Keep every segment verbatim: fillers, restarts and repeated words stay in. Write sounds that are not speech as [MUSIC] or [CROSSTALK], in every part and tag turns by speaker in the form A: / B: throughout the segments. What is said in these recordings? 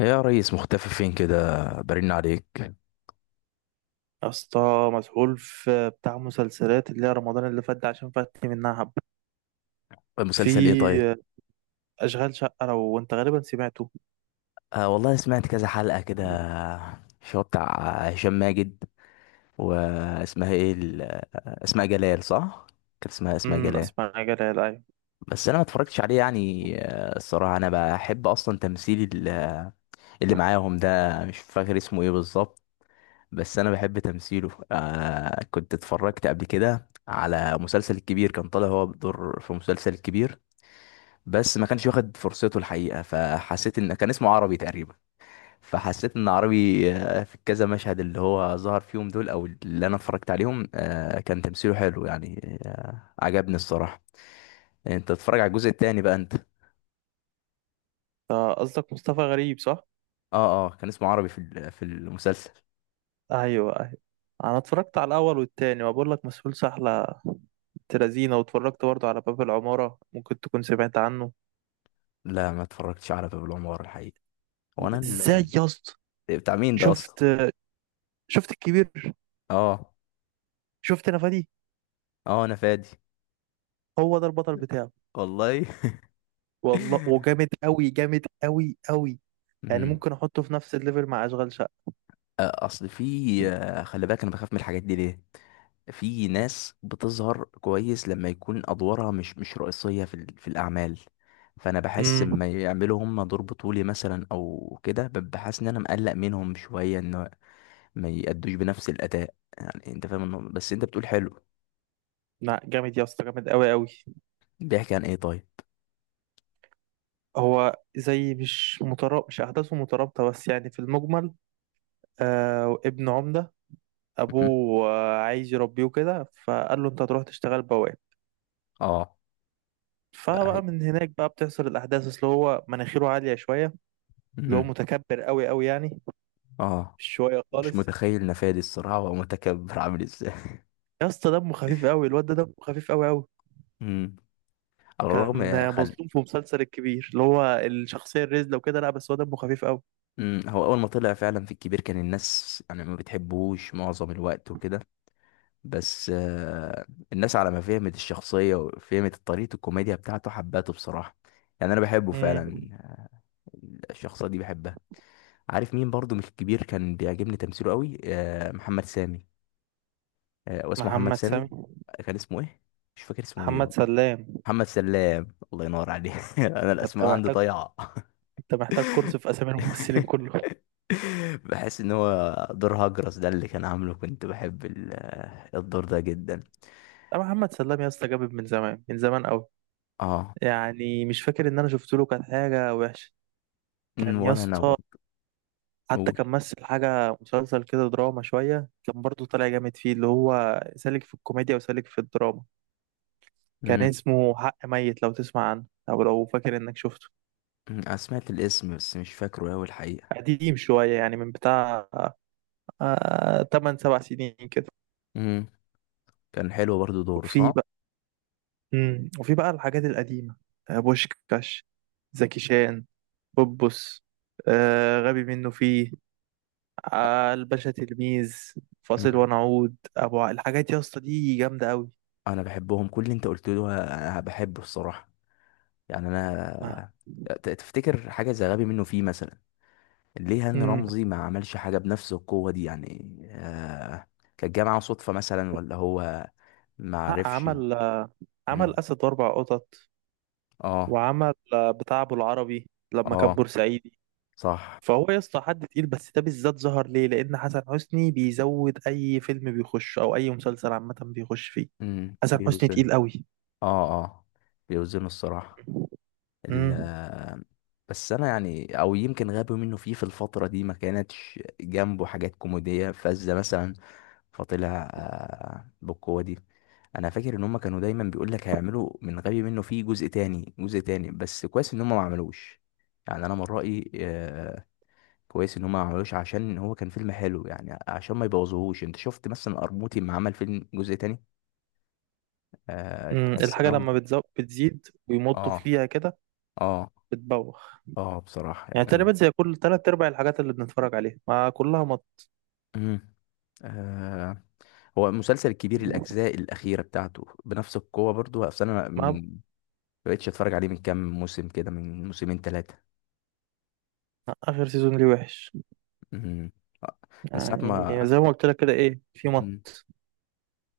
A: إيه يا ريس، مختفي فين كده؟ برن عليك.
B: يا اسطى مسحول في بتاع مسلسلات اللي هي رمضان اللي فات ده عشان فاتني منها حبة.
A: المسلسل ايه طيب؟
B: في أشغال شقة لو أنت غالبا سمعته.
A: آه والله سمعت كذا حلقة كده. شو بتاع هشام ماجد. واسمها ايه ال- اسماء جلال، صح؟ كانت اسمها اسماء
B: امم
A: جلال.
B: أسمع جلال، أيوة.
A: بس انا ما اتفرجتش عليه يعني، آه، الصراحة انا بحب اصلا تمثيل ال- اللي معاهم ده. مش فاكر اسمه ايه بالظبط، بس انا بحب تمثيله. آه كنت اتفرجت قبل كده على مسلسل الكبير، كان طالع هو بدور في مسلسل الكبير، بس ما كانش واخد فرصته الحقيقه. فحسيت ان كان اسمه عربي تقريبا، فحسيت ان عربي. آه، في كذا مشهد اللي هو ظهر فيهم دول او اللي انا اتفرجت عليهم، آه، كان تمثيله حلو يعني، آه، عجبني الصراحه. يعني انت تتفرج على الجزء التاني بقى انت؟
B: ده قصدك مصطفى غريب صح؟
A: اه اه، كان اسمه عربي في ال- في المسلسل.
B: أيوة أيوة. أنا اتفرجت على الأول والتاني وبقول لك مسحول سحلة تلازينة، واتفرجت برضه على باب العمارة، ممكن تكون سمعت عنه.
A: لا ما اتفرجتش على باب العمارة الحقيقه. هو انا
B: ازاي
A: ال-
B: يا اسطى؟
A: بتاع مين ده اصلا؟
B: شفت شفت الكبير.
A: اه
B: شفت نفادي؟
A: اه انا فادي.
B: هو ده البطل بتاعه.
A: والله.
B: والله وجامد
A: [LAUGHS]
B: قوي، جامد قوي قوي يعني
A: مم.
B: ممكن احطه في نفس الليفل مع اشغال شقه.
A: آه، اصل في، آه، خلي بالك انا بخاف من الحاجات دي ليه. في ناس بتظهر كويس لما يكون ادوارها مش مش رئيسيه في ال- في الاعمال. فانا بحس
B: امم
A: لما يعملوا هم دور بطولي مثلا او كده ب- بحس ان انا مقلق منهم شويه ان ما يأدوش بنفس الاداء. يعني انت فاهم النقطة. بس انت بتقول حلو.
B: لا جامد يا اسطى، جامد قوي قوي
A: بيحكي عن ايه طيب؟
B: هو زي مش مترابط، مش احداثه مترابطه، بس يعني في المجمل. آه ابن عمده،
A: مم.
B: ابوه آه عايز يربيه كده، فقال له انت هتروح تشتغل بواب.
A: اه. بقى هي.
B: فبقى من هناك بقى بتحصل الاحداث، اللي هو مناخيره عاليه شويه، اللي هو
A: مم.
B: متكبر قوي قوي يعني،
A: اه.
B: شويه
A: مش
B: خالص.
A: متخيل نفادي الصراحه ومتكبر عامل ازاي.
B: يا اسطى دمه خفيف قوي، الواد ده دمه خفيف قوي قوي
A: مم. على
B: كان
A: الرغم خل...
B: مظلوم في مسلسل الكبير اللي هو الشخصيه الرزله وكده، لا بس هو دمه خفيف قوي.
A: امم هو اول ما طلع فعلا في الكبير كان الناس يعني ما بتحبوش معظم الوقت وكده. بس آه، الناس على ما فهمت الشخصيه وفهمت طريقه الكوميديا بتاعته حبته بصراحه. يعني انا بحبه
B: امم
A: فعلا، الشخصيه دي بحبها. عارف مين برضو مش الكبير كان بيعجبني تمثيله قوي؟ آه، محمد سامي. آه، واسمه محمد
B: محمد سامي،
A: سامي، كان اسمه ايه؟ مش فاكر اسمه ايه
B: محمد
A: والله.
B: سلام.
A: محمد سلام، الله ينور عليه. [LAUGHS] انا
B: انت
A: الاسماء عندي
B: محتاج
A: ضايعه.
B: انت محتاج كورس في اسامي الممثلين كلهم.
A: [LAUGHS] بحس ان هو دور هجرس ده اللي كان عامله كنت بحب ال- آه، الدور ده جدا.
B: لا محمد سلام يا اسطى، جامد من زمان، من زمان قوي.
A: اه.
B: يعني مش فاكر ان انا شفت له كانت حاجه وحشه.
A: أمم،
B: كان يا
A: ولا انا
B: اسطى،
A: برضه.
B: حتى
A: قول.
B: كان مثل حاجه مسلسل كده دراما شويه، كان برضه طالع جامد فيه، اللي هو سالك في الكوميديا وسالك في الدراما. كان
A: امم.
B: اسمه حق ميت، لو تسمع عنه او لو فاكر انك شفته.
A: أمم، انا سمعت الاسم بس مش فاكره اوي الحقيقه.
B: قديم شوية، يعني من بتاع آه تمن سبع سنين كده.
A: امم كان حلو برضه دوره،
B: وفي
A: صح.
B: بقى مم. وفي بقى الحاجات القديمة، آه بوشكاش، زكي شان، بوبوس، آه غبي منه فيه، آه الباشا تلميذ، فاصل
A: امم.
B: ونعود، ابو ع- الحاجات يا اسطى دي جامدة قوي.
A: انا بحبهم، كل اللي انت قلته ده انا بحبه الصراحه. يعني
B: ما
A: انا آه، ت- تفتكر حاجه زي غبي منه فيه مثلا، ليه هاني
B: مم.
A: رمزي ما عملش حاجه بنفس القوه دي يعني؟ آه كانت جايه معاه صدفه مثلا ولا هو ما
B: لا،
A: عرفش؟
B: عمل آه، عمل اسد واربع قطط،
A: اه
B: وعمل آه، بتاع ابو العربي لما كان
A: اه
B: بورسعيدي.
A: صح.
B: فهو يا اسطى حد تقيل، بس ده بالذات ظهر ليه لان حسن حسني بيزود اي فيلم بيخش او اي مسلسل عامه بيخش فيه.
A: امم
B: حسن حسني
A: بيوزنوا.
B: تقيل قوي.
A: اه اه بيوزنوا الصراحة. ال
B: امم
A: بس انا يعني، او يمكن غابوا منه فيه في الفترة دي ما كانتش جنبه حاجات كوميدية فذة مثلا، فطلع آه، بالقوة دي. انا فاكر ان هم كانوا دايما بيقول لك هيعملوا من غبي منه فيه جزء تاني، جزء تاني، بس كويس ان هم ما عملوش. يعني انا من رأيي، آه، كويس ان هم ما عملوش عشان هو كان فيلم حلو يعني، عشان ما يبوظوهوش. انت شفت مثلا قرموطي ما عمل فيلم جزء تاني، آه
B: امم
A: تحس ان
B: الحاجه
A: هو ما
B: لما
A: كانش.
B: بتزو... بتزيد ويمطوا
A: اه
B: فيها كده،
A: اه
B: بتبوخ.
A: اه. بصراحة
B: يعني
A: يعني انا،
B: تقريبا زي كل تلات ارباع الحاجات اللي بنتفرج عليها ما كلها مط.
A: مم. آه، هو المسلسل الكبير الاجزاء الاخيرة بتاعته بنفس القوة برضو، بس انا
B: ما
A: من ما بقتش اتفرج عليه من كام موسم كده، من موسمين ثلاثة،
B: اخر سيزون ليه وحش،
A: من ساعة
B: يعني
A: ما.
B: زي ما قلت لك كده، ايه في
A: مم.
B: مط.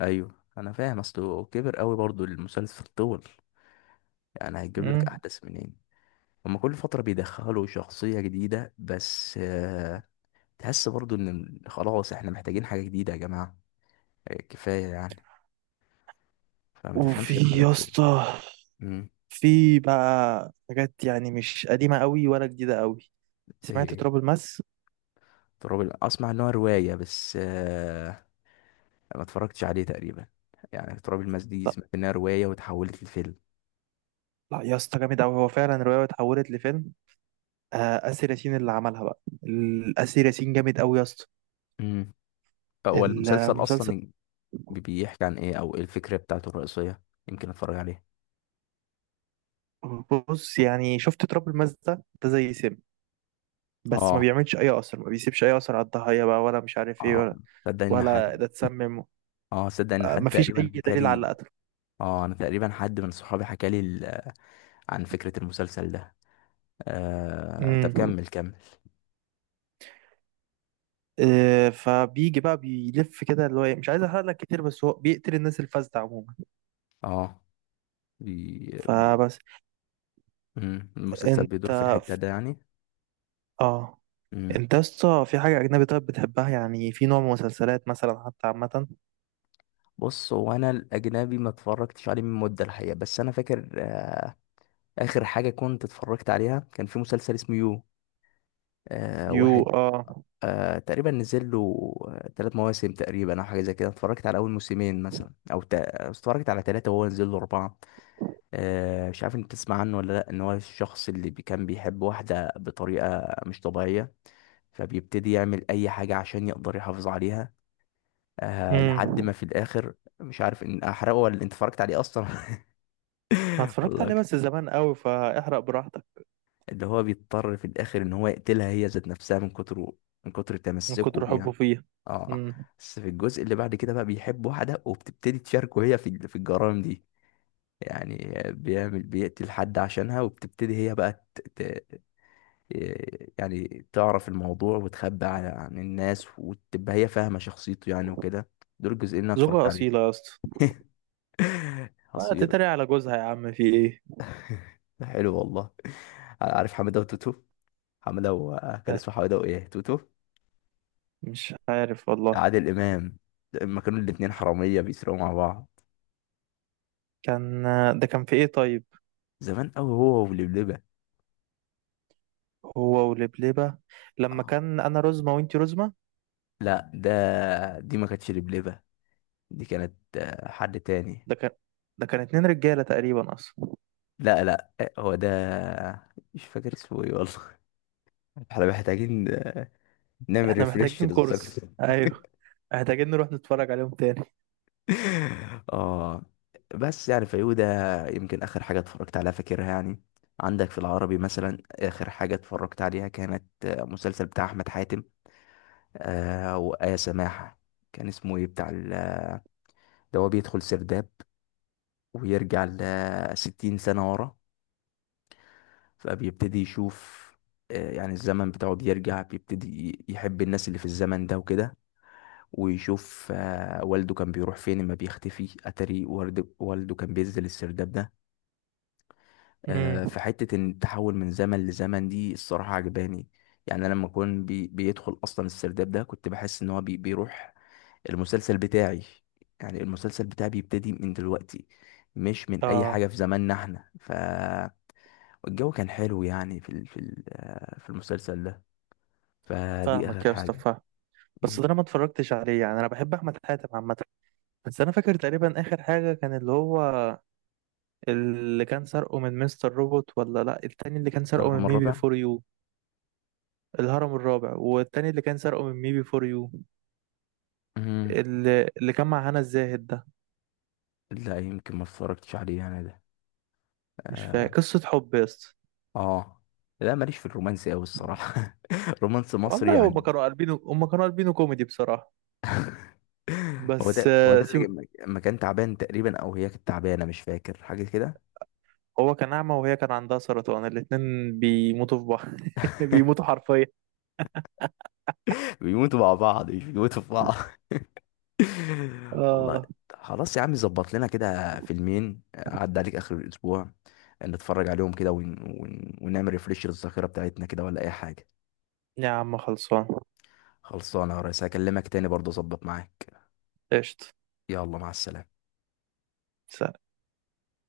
A: ايوه انا فاهم، اصله كبر قوي برضو المسلسل، طول، يعني هيجيب لك
B: امم
A: احداث منين؟ هما كل فترة بيدخلوا شخصية جديدة، بس آه، تحس برضو إن خلاص إحنا محتاجين حاجة جديدة يا جماعة. آه، كفاية يعني. فما
B: وفي
A: تفهمش الخلل
B: يا
A: فين.
B: اسطى،
A: مم.
B: في بقى حاجات يعني مش قديمه قوي ولا جديده قوي.
A: زي
B: سمعت
A: إيه؟
B: تراب الماس؟
A: تراب ال- أسمع إن هو رواية، بس آه، ما اتفرجتش عليه تقريبا. يعني تراب الماس دي
B: لا
A: سمعت إنها رواية وتحولت لفيلم.
B: لا يا اسطى جامد قوي، هو فعلا الروايه اتحولت لفيلم. آه آسر ياسين اللي عملها بقى ال- آسر ياسين جامد قوي يا اسطى.
A: مم. هو المسلسل أصلا،
B: المسلسل،
A: بي- بيحكي عن إيه؟ أو إيه الفكرة بتاعته الرئيسية؟ يمكن أتفرج عليه.
B: بص يعني شفت تراب الماس ده، ده زي سم، بس ما
A: آه.
B: بيعملش اي اثر، ما بيسيبش اي اثر على الضحيه بقى، ولا مش عارف ايه،
A: آه.
B: ولا
A: صدق إن
B: ولا
A: حد.
B: ده اتسمم،
A: آه صدق إن
B: آه
A: حد
B: ما فيش
A: تقريبا
B: اي دليل على
A: حكالي.
B: قتله.
A: اه انا تقريبا حد من صحابي حكى لي ال- عن فكرة المسلسل ده. آه... طب
B: امم
A: كمل كمل.
B: آه فبيجي بقى بيلف كده اللي هو إيه، مش عايز احرق لك كتير، بس هو بيقتل الناس الفاسده عموما.
A: اه. بي... بي...
B: فبس.
A: مم. المسلسل
B: انت
A: بيدور في الحتة ده يعني.
B: اه
A: مم.
B: انت اصلا في حاجة أجنبي طيب بتحبها، يعني في نوع من مسلسلات مثلا حتى عامة؟
A: بص هو انا الاجنبي ما اتفرجتش عليه من مدة الحقيقة، بس انا فاكر آه... اخر حاجة كنت اتفرجت عليها كان في مسلسل اسمه يو. آه...
B: يو،
A: واحد.
B: اه.
A: آه... تقريبا نزل له ثلاث مواسم تقريبا او حاجة زي كده. اتفرجت على اول موسمين مثلا، او ت... اتفرجت على ثلاثة وهو نزل له اربعة. آه، مش عارف انت تسمع عنه ولا لا. ان هو الشخص اللي بي- كان بيحب واحدة بطريقة مش طبيعية، فبيبتدي يعمل اي حاجة عشان يقدر يحافظ عليها. آه لحد
B: امم
A: ما في الاخر، مش عارف ان احرقه ولا انت اتفرجت عليه اصلا.
B: أنا
A: [LAUGHS]
B: اتفرجت
A: والله
B: عليه
A: أكتر.
B: بس زمان قوي، فاحرق براحتك.
A: اللي هو بيضطر في الاخر ان هو يقتلها هي ذات نفسها، من كتر من كتر
B: من
A: تمسكه
B: كتر
A: بيها.
B: حبه فيه.
A: اه.
B: امم
A: بس في الجزء اللي بعد كده بقى بيحب واحدة، وبتبتدي تشاركه هي في ال- في الجرائم دي يعني. بيعمل، بيقتل حد عشانها، وبتبتدي هي بقى إيه، يعني تعرف الموضوع وتخبي عن عن الناس، وتبقى هي فاهمة شخصيته يعني وكده. دول الجزئين اللي انا
B: زوجة
A: اتفرجت عليهم.
B: أصيلة يا اسطى،
A: [LAUGHS]
B: آه،
A: حصيلة.
B: تتريق على جوزها يا عم في ايه.
A: [LAUGHS] حلو والله. عارف حمادة وتوتو؟ حمادة و- كان
B: آه،
A: اسمه حمادة وايه توتو؟
B: مش عارف والله.
A: عادل امام، لما كانوا الاتنين حرامية بيسرقوا مع بعض.
B: كان، ده كان في ايه طيب،
A: زمان قوي، هو ولبلبة.
B: هو ولبلبة، لما
A: آه.
B: كان أنا رزمة وانتي رزمة.
A: لا ده، دي ما كانتش لبلبة، دي كانت آه، حد تاني.
B: ده كان ده كان اتنين رجالة تقريبا أصلا.
A: لا لا، هو ده. مش فاكر اسمه ايه والله. [LAUGHS] احنا محتاجين نعمل
B: احنا
A: ريفريش
B: محتاجين
A: للذاكرة.
B: كورس،
A: [LAUGHS]
B: أيوه، محتاجين نروح نتفرج عليهم تاني.
A: اه. بس يعني فيودا، يمكن اخر حاجة اتفرجت عليها فاكرها يعني. عندك في العربي مثلا اخر حاجة اتفرجت عليها كانت آه، مسلسل بتاع احمد حاتم آه وآية سماحة. كان اسمه ايه بتاع ال- اللي هو بيدخل سرداب ويرجع لستين سنة ورا، فبيبتدي يشوف آه، يعني الزمن بتاعه بيرجع، بيبتدي يحب الناس اللي في الزمن ده وكده. ويشوف آه، والده كان بيروح فين لما بيختفي، اتاري ورد- والده كان بينزل السرداب ده.
B: امم
A: آه، فحتة ان التحول من زمن لزمن دي الصراحة عجباني. يعني انا لما كان بي بيدخل اصلا السرداب ده كنت بحس ان هو بي بيروح المسلسل بتاعي، يعني المسلسل بتاعي بيبتدي من دلوقتي، مش من اي
B: اه،
A: حاجة في زماننا احنا. ف. والجو كان حلو يعني في ال- في ال- آه، في المسلسل ده. فدي
B: فاهمك
A: اخر
B: يا اسطى،
A: حاجة.
B: فاهم. بس
A: مم.
B: ده انا ما اتفرجتش عليه، يعني انا بحب احمد حاتم عامه. بس انا فاكر تقريبا اخر حاجه كان اللي هو، اللي كان سرقه من مستر روبوت، ولا لا، التاني اللي كان سرقه من
A: الكهرباء
B: ميبي
A: الرابع.
B: فور يو، الهرم الرابع، والتاني اللي كان سرقه من ميبي فور يو،
A: مم.
B: اللي, اللي كان مع هنا الزاهد ده.
A: لا يمكن ما اتفرجتش عليه انا ده.
B: مش
A: اه.
B: فاكر قصه حب يا اسطى.
A: آه. لا ماليش في الرومانسي قوي الصراحه. [LAUGHS] رومانس مصري
B: والله هما
A: يعني.
B: كانوا قلبينه هما كانوا قلبينه كوميدي بصراحه.
A: هو
B: بس
A: ده هو
B: آه،
A: ده اللي
B: سيب.
A: لما لما كان تعبان تقريبا، او هي كانت تعبانه، مش فاكر حاجه كده.
B: هو كان اعمى وهي كان عندها سرطان، الاتنين بيموتوا في بعض، [LAUGHS] بيموتوا
A: [LAUGHS]
B: حرفيا.
A: بيموتوا مع بعض، مش بيموتوا في بعض. [LAUGHS] والله.
B: اه
A: خلاص يا عم، ظبط لنا كده فيلمين عدى عليك اخر الاسبوع، نتفرج عليهم كده ون... ون... ونعمل ريفريش للذاكره بتاعتنا كده ولا اي حاجه.
B: يا عم خلصان.
A: خلصانه يا ريس، هكلمك تاني برضه اظبط معاك.
B: قشطة.
A: يلا مع السلامه.
B: سلام.